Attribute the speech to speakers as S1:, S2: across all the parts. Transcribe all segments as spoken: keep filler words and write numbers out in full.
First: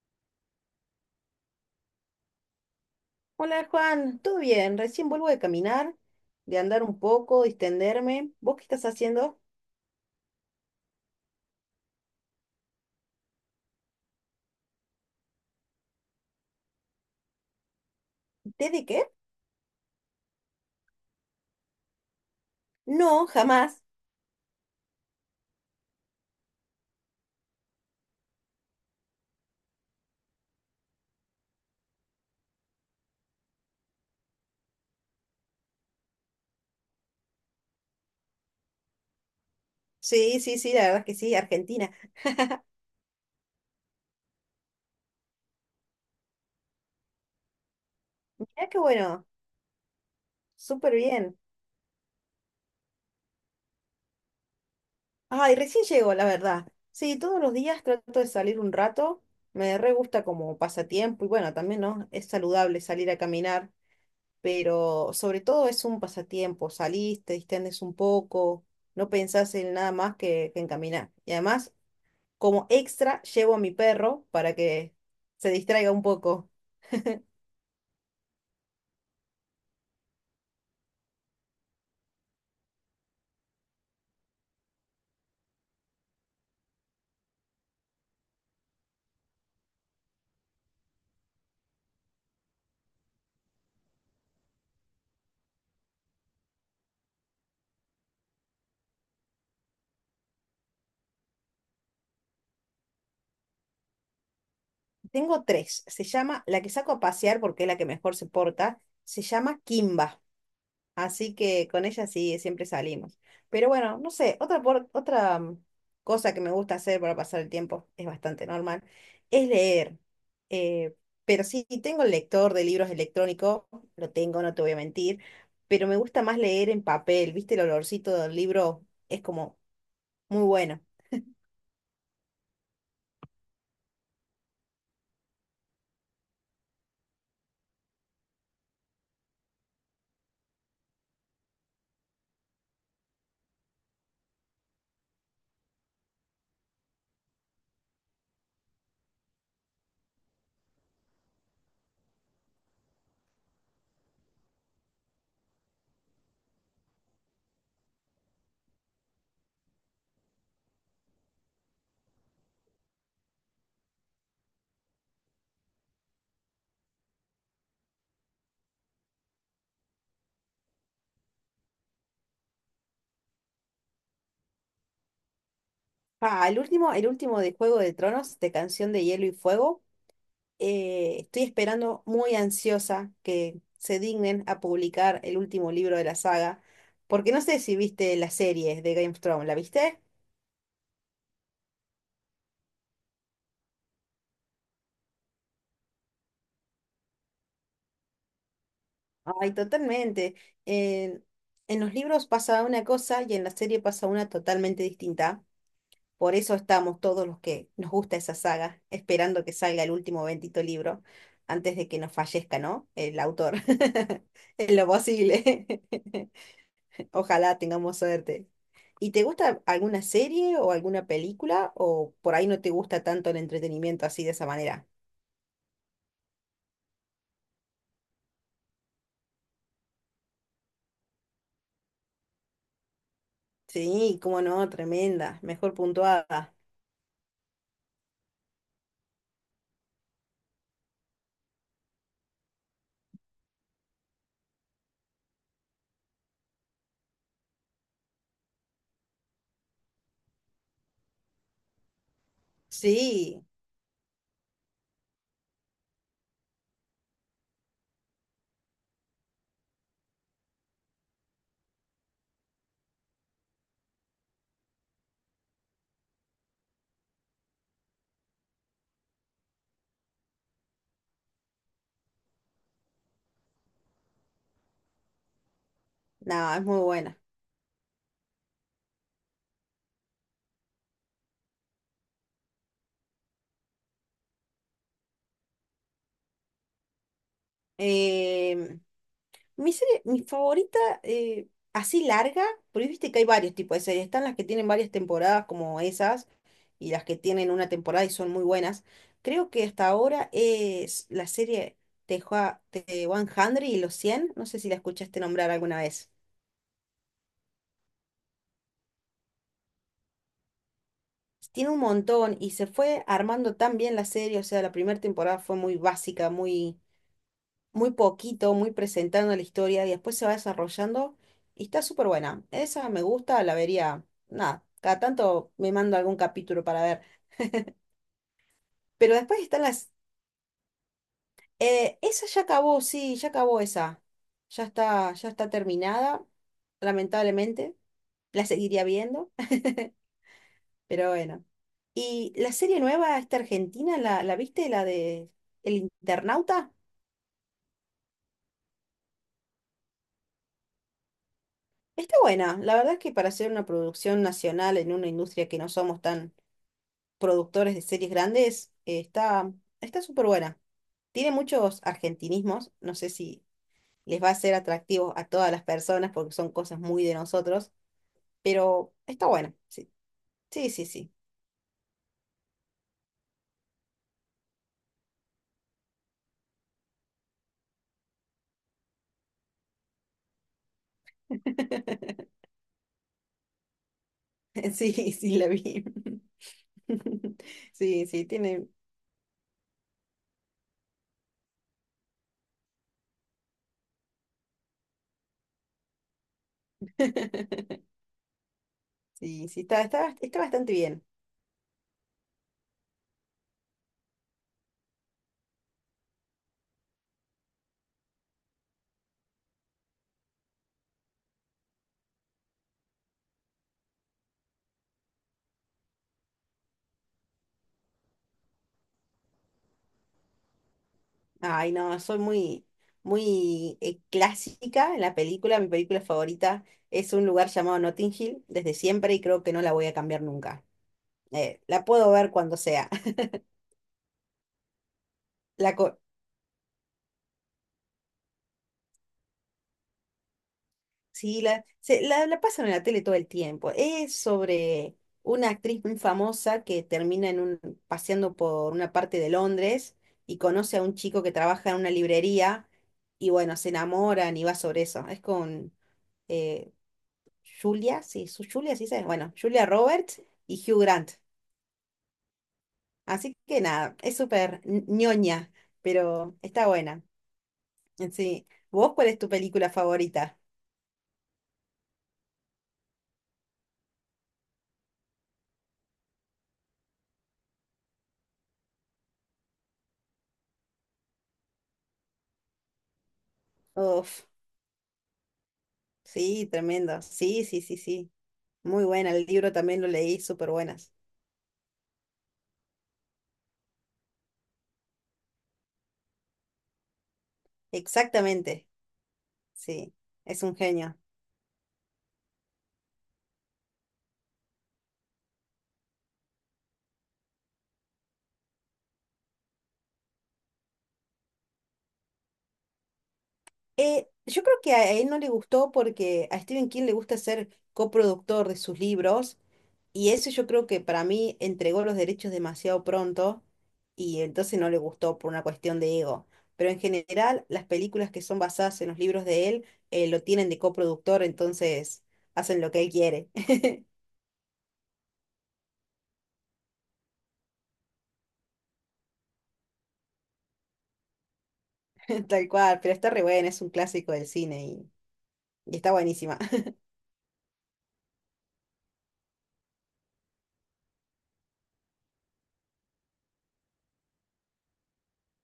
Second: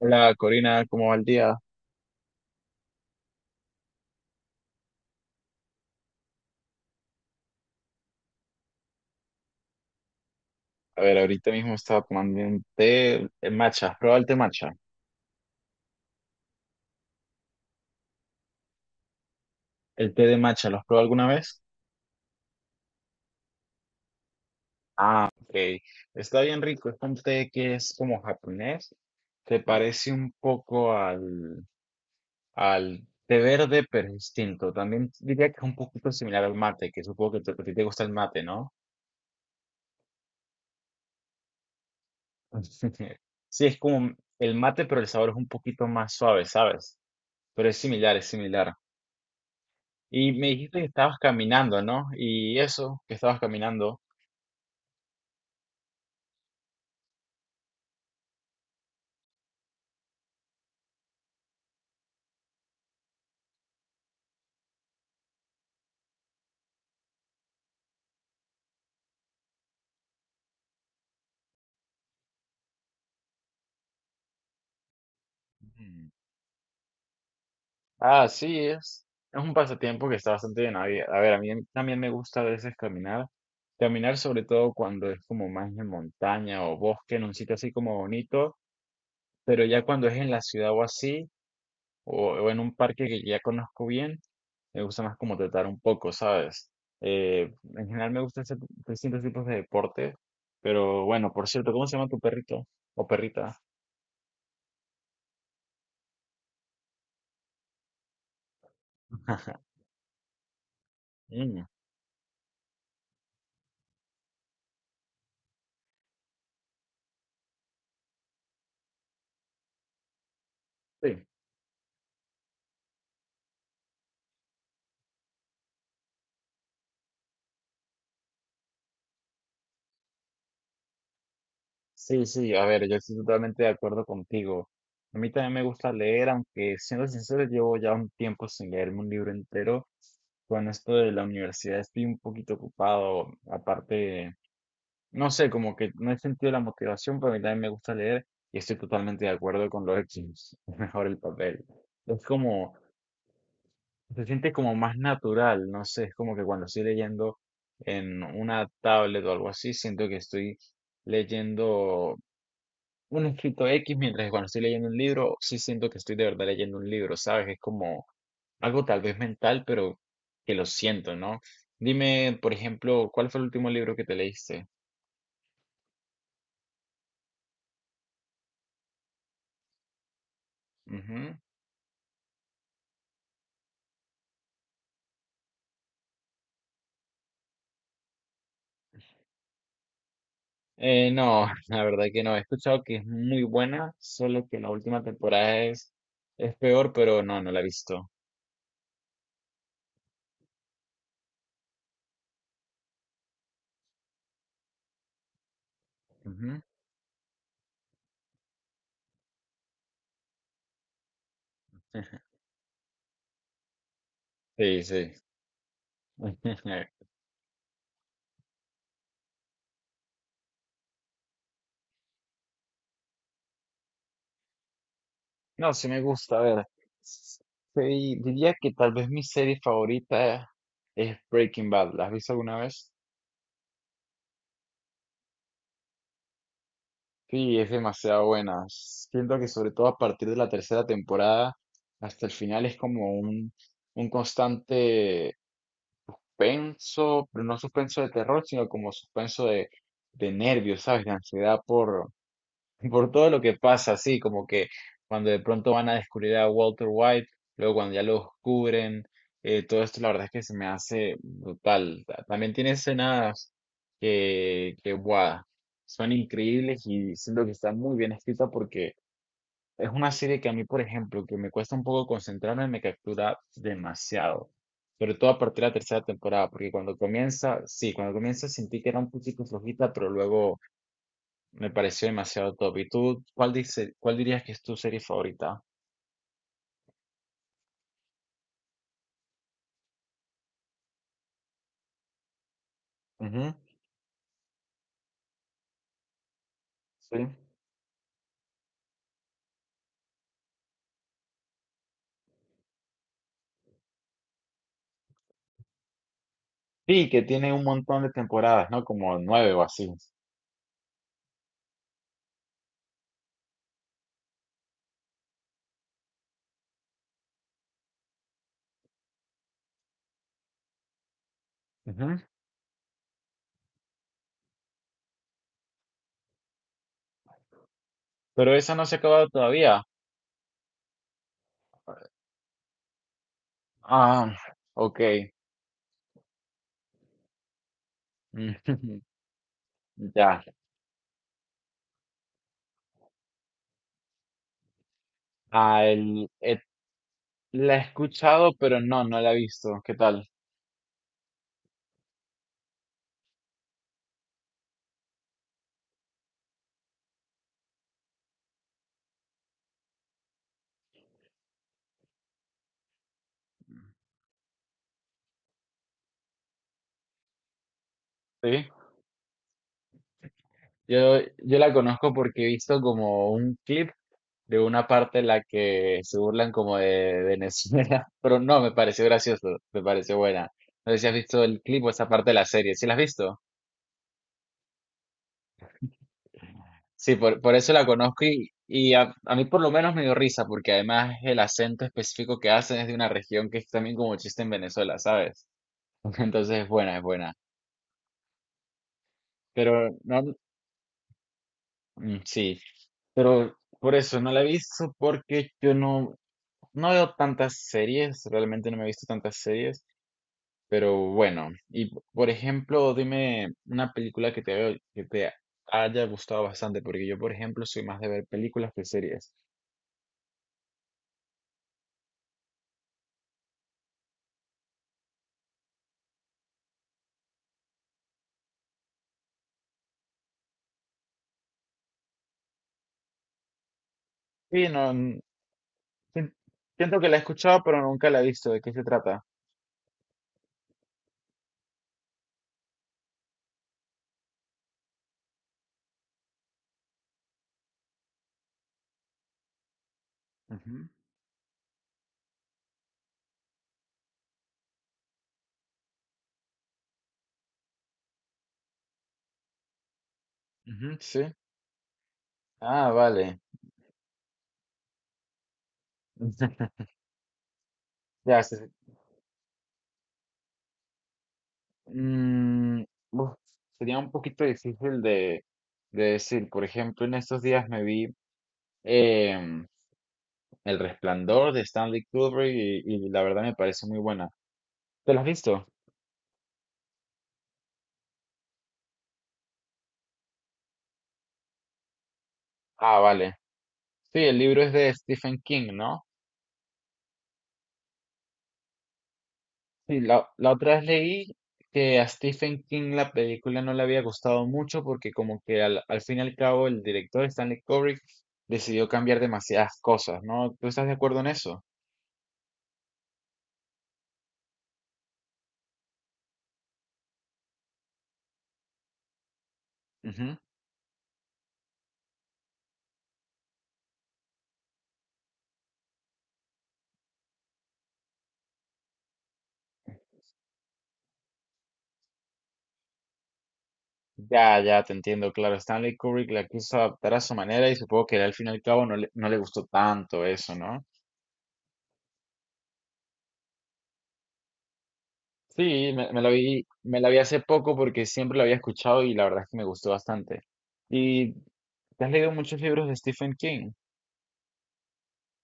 S1: Hola Corina, ¿cómo va el día?
S2: Hola Juan, ¿todo bien? Recién vuelvo de caminar, de andar un poco, distenderme. ¿Vos qué estás haciendo?
S1: A ver, ahorita mismo estaba tomando un té eh, matcha. ¿Has probado el té matcha?
S2: ¿Té de qué?
S1: El té de matcha, ¿lo has probado alguna vez?
S2: No, jamás.
S1: Ok, está bien rico. Es un té que es como japonés. Te parece un poco al, al té verde, pero es distinto. También diría que es un poquito similar al mate, que supongo que te- a ti te gusta el mate, ¿no?
S2: Sí, sí, sí, la verdad es que sí, Argentina.
S1: Sí, es como el mate, pero el sabor es un poquito más suave, ¿sabes? Pero es similar, es
S2: Mirá
S1: similar.
S2: qué bueno,
S1: Y me dijiste que
S2: súper
S1: estabas
S2: bien.
S1: caminando, ¿no? Y eso, que estabas caminando.
S2: Ay, recién llego, la verdad. Sí, todos los días trato de salir un rato. Me re gusta como pasatiempo y bueno, también, ¿no? Es saludable salir a caminar, pero sobre todo es un pasatiempo. Salís, te distendes un poco, no pensás en nada más que, que en caminar. Y además como extra, llevo a mi perro para que se distraiga un
S1: Ujú.
S2: poco.
S1: Ah, sí, es, es un pasatiempo que está bastante bien. A ver, a ver, a mí también me gusta a veces caminar. Caminar sobre todo cuando es como más en montaña o bosque, en un sitio así como bonito, pero ya cuando es en la ciudad o así, o, o en un parque que ya conozco bien, me gusta más como tratar un poco, ¿sabes? Eh, en general me gustan hacer distintos tipos de deporte, pero bueno, por cierto, ¿cómo se llama tu perrito o perrita?
S2: Tengo tres. Se llama, la que saco a pasear porque es la que mejor se porta, se llama Kimba. Así
S1: Mm.
S2: que con ella sí, siempre salimos. Pero bueno, no sé, otra, por- otra mm, cosa que me gusta hacer para pasar el tiempo, es bastante normal, es leer. Eh,
S1: Sí,
S2: pero sí, tengo el lector de libros electrónico, lo tengo, no te voy a mentir, pero me gusta más leer en papel, ¿viste? El olorcito del libro es como muy bueno.
S1: sí, sí, a ver, yo estoy totalmente de acuerdo contigo. A mí también me gusta leer, aunque siendo sincero, llevo ya un tiempo sin leerme un libro entero. Con esto de la universidad estoy un poquito ocupado. Aparte, no sé, como que no he sentido la motivación, pero a mí también me gusta leer y estoy totalmente de acuerdo con los hechos. Es mejor el papel. Es como, Se siente como más natural, no sé, es como que cuando estoy leyendo en una tablet o algo así, siento que estoy leyendo un escrito X, mientras que cuando estoy leyendo un libro, sí siento que estoy de verdad leyendo un libro, ¿sabes? Es como algo tal vez mental, pero que lo siento, ¿no? Dime, por ejemplo, ¿cuál fue el último libro que te leíste?
S2: Ah, el último, el último de Juego de Tronos, de Canción de Hielo y Fuego. Eh,
S1: Ujú.
S2: estoy esperando muy ansiosa que se dignen a publicar el último libro de la saga, porque no sé si viste la serie de Game of Thrones, ¿la viste?
S1: Eh, no, la verdad que no. He escuchado que es muy buena, solo que la última temporada es, es peor, pero no, no la he visto.
S2: Ay, totalmente. En en los libros pasa una cosa y en la serie pasa una totalmente distinta. Por eso
S1: Ujú.
S2: estamos todos los que nos gusta esa saga, esperando que salga el último bendito libro antes de que nos fallezca, ¿no? El autor. En
S1: Sí,
S2: lo
S1: sí.
S2: posible. Ojalá tengamos suerte. ¿Y te gusta alguna serie o alguna película? ¿O por ahí no te gusta tanto el entretenimiento así de esa manera?
S1: No, sí me gusta, a ver. Sí, diría que tal vez mi serie favorita es Breaking Bad. ¿La has visto alguna vez?
S2: Sí, cómo no, tremenda. Mejor puntuada.
S1: Sí, es demasiado buena. Siento que sobre todo a partir de la tercera temporada hasta el final es como un, un constante penso, pero no suspenso de terror, sino como suspenso de, de nervios, ¿sabes? De ansiedad por todo lo
S2: Sí,
S1: que pasa, sí, como que cuando de pronto van a descubrir a Walter White, luego cuando ya lo descubren, eh, todo esto la verdad es que se me hace brutal. Ta- También tiene escenas que, que guau, son increíbles y siento que está muy bien escrita porque es una serie que a mí, por ejemplo, que me cuesta un poco concentrarme, me captura demasiado. Sobre todo a partir de la tercera temporada,
S2: nada, es
S1: porque
S2: muy
S1: cuando
S2: buena.
S1: comienza, sí, cuando comienza sentí que era un poquito flojita, pero luego me pareció demasiado top. ¿Y tú cuál dice, cuál dirías que es tu serie favorita?
S2: Em, Mi serie, mi favorita, eh, así larga, porque viste que hay varios
S1: Ujú.
S2: tipos de series. Están las que tienen varias temporadas como esas y las que
S1: Sí.
S2: tienen una temporada y son muy buenas. Creo que hasta ahora es la serie de Jua- de y los cien. No sé si la escuchaste nombrar alguna vez.
S1: Sí, que tiene un montón de temporadas, ¿no? Como nueve o así.
S2: Tiene un montón y se fue armando tan bien la serie. O sea, la primera temporada fue muy básica, muy muy poquito, muy presentando la historia y después se va desarrollando y está súper
S1: Ujú.
S2: buena. Esa me gusta, la vería, nada, cada tanto me mando algún capítulo para ver.
S1: Pero esa no se ha
S2: Pero
S1: acabado
S2: después están
S1: todavía.
S2: las eh, esa ya acabó, sí, ya acabó esa.
S1: Ah,
S2: Ya
S1: ok.
S2: está, ya está terminada, lamentablemente. La seguiría viendo,
S1: Ya.
S2: pero bueno. Y la serie nueva, esta argentina, ¿la, la viste? La de El
S1: Ah, el- eh,
S2: Internauta.
S1: la he escuchado, pero no, no la he visto. ¿Qué tal?
S2: Está buena. La verdad es que para hacer una producción nacional en una industria que no somos tan productores de series grandes, eh, está, está súper buena. Tiene muchos argentinismos, no sé si les va a ser atractivo a todas las personas porque son cosas muy de nosotros,
S1: Sí.
S2: pero está buena. Sí, sí, sí. Sí,
S1: Yo, yo la conozco porque he visto como un clip de una parte en la que se burlan como de Venezuela, pero no, me pareció gracioso, me pareció buena. No sé si has visto el clip o esa parte de la serie, ¿sí la has visto?
S2: sí, sí la vi.
S1: Sí, por, por eso la
S2: Sí,
S1: conozco
S2: sí,
S1: y,
S2: tiene.
S1: y a, a mí por lo menos me dio risa, porque además el acento específico que hacen es de una región que es también como chiste en Venezuela, ¿sabes? Entonces es buena, es buena.
S2: Sí, sí, está,
S1: Pero
S2: está,
S1: no,
S2: está bastante bien.
S1: mm, sí, por eso no la he visto porque yo no, no veo tantas series, realmente no me he visto tantas series, pero bueno. Y por ejemplo, dime una película que te veo- que te haya gustado bastante, porque yo, por ejemplo, soy más de ver películas que series.
S2: Ay, no, soy muy, muy eh, clásica en la película. Mi película favorita es un lugar llamado Notting Hill desde siempre y creo que no la voy a cambiar nunca. Eh, la puedo ver cuando sea.
S1: Sí, no, n-
S2: La co-
S1: sien- siento que la he escuchado, pero nunca la he visto. ¿De qué se trata?
S2: sí, la, se- la, la pasan en la tele todo el tiempo. Es sobre una actriz muy famosa que termina en un, paseando por una parte de Londres y conoce a
S1: Ujú,
S2: un chico que trabaja en una librería y bueno, se enamoran y va sobre eso. Es con eh, Julia, sí, su Julia, sí se, bueno, Julia Roberts y Hugh
S1: ujú.
S2: Grant.
S1: Sí. Ah,
S2: Así
S1: vale.
S2: que nada, es súper ñ- ñoña, pero está buena.
S1: Ya,
S2: Sí.
S1: sí, sí.
S2: ¿Vos cuál es tu película favorita?
S1: Mm, uf, sería un poquito difícil de, de decir. Por ejemplo, en estos días me vi. em, El Resplandor de Stanley Kubrick y, y la verdad me parece muy
S2: Uf,
S1: buena. ¿Te la has visto?
S2: sí, tremendo. Sí, sí, sí, sí. Muy buena, el libro también lo leí, súper buenas.
S1: Ah, vale. Sí, el libro es de Stephen King, ¿no?
S2: Exactamente, sí,
S1: Sí, la,
S2: es
S1: la
S2: un
S1: otra vez
S2: genio.
S1: leí que a Stephen King la película no le había gustado mucho porque como que al, al fin y al cabo el director Stanley Kubrick decidió cambiar demasiadas cosas, ¿no? ¿Tú estás de acuerdo en eso?
S2: Eh, yo creo que a él no le gustó porque a Stephen King le gusta ser coproductor de sus libros y eso
S1: Ujú.
S2: yo creo que para mí entregó los derechos demasiado pronto y entonces no le gustó por una cuestión de ego. Pero en general las películas que son basadas en los libros de él eh, lo tienen de coproductor, entonces hacen lo que él quiere,
S1: Ya, ya, te entiendo, claro. Stanley Kubrick la quiso adaptar a su manera y supongo que al fin y al cabo no le, no le gustó tanto eso, ¿no?
S2: tal cual, pero está re bueno, es un clásico del cine y, y está
S1: Sí, me, me la
S2: buenísima.
S1: vi, me la vi hace poco porque siempre la había escuchado y la verdad es que me gustó bastante. ¿Y te has leído muchos libros de Stephen King?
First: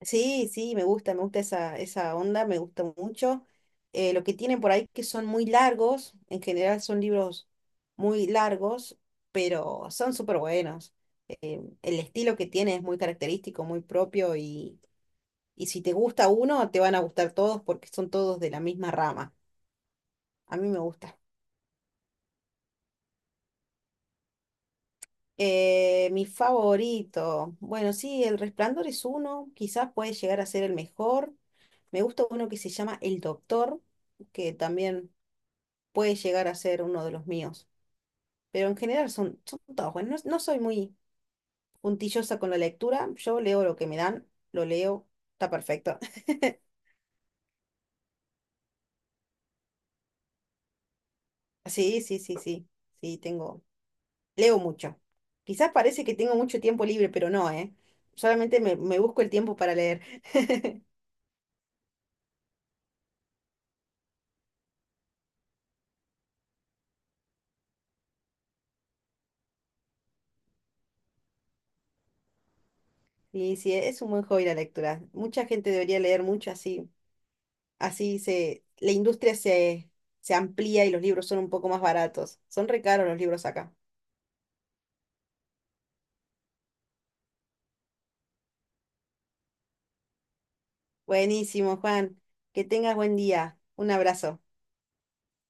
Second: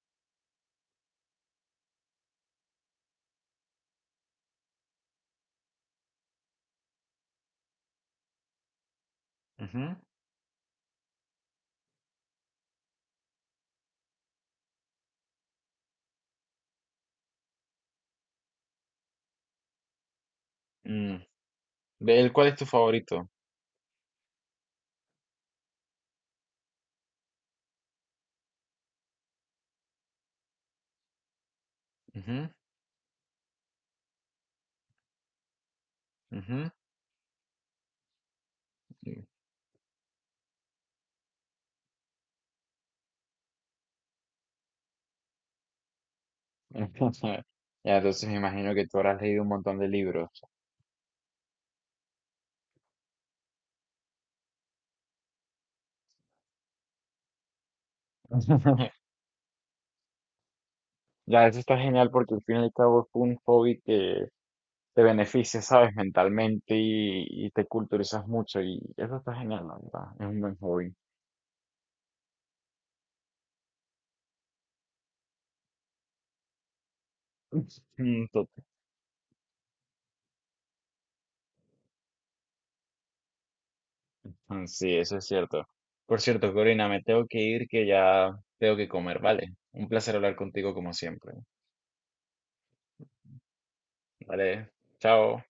S2: Sí, sí, me gusta, me gusta esa, esa onda, me gusta mucho. Eh, lo que tienen por ahí que son muy largos, en general son libros muy largos, pero
S1: Ujú.
S2: son súper buenos. Eh, el estilo que tiene es muy característico, muy propio y, y si te gusta uno, te van a gustar todos porque son todos de la misma rama. A mí me
S1: Mm,
S2: gusta.
S1: ¿de él cuál es tu favorito?
S2: Eh, mi favorito, bueno, sí, El Resplandor es uno, quizás puede llegar a ser el mejor. Me gusta uno
S1: Ujú,
S2: que se llama El Doctor que también puede llegar a
S1: ujú.
S2: ser uno de los míos. Pero en general son, son todos buenos. No, no soy muy puntillosa con la lectura. Yo leo lo que me dan, lo leo, está perfecto.
S1: Ya, entonces me imagino que tú habrás leído un montón de libros.
S2: Sí, sí, sí, sí. Sí, tengo. Leo mucho. Quizás parece que tengo mucho tiempo libre, pero no, ¿eh? Solamente me, me busco el tiempo para leer.
S1: Ya, eso está genial porque al fin y al cabo es un hobby que te beneficia, ¿sabes? Mentalmente y, y te culturizas mucho y eso está genial, la verdad. Es un buen hobby.
S2: Y sí, es un buen hobby la lectura. Mucha gente debería leer mucho así. Así
S1: Mm.
S2: se, la industria se, se amplía y los libros son un poco más baratos. Son re caros los libros acá.
S1: Mm. Sí, eso es cierto. Por cierto, Corina, me tengo que ir que ya tengo que comer, ¿vale? Un placer hablar contigo como siempre.
S2: Buenísimo, Juan. Que tengas buen día. Un abrazo.
S1: Vale, chao.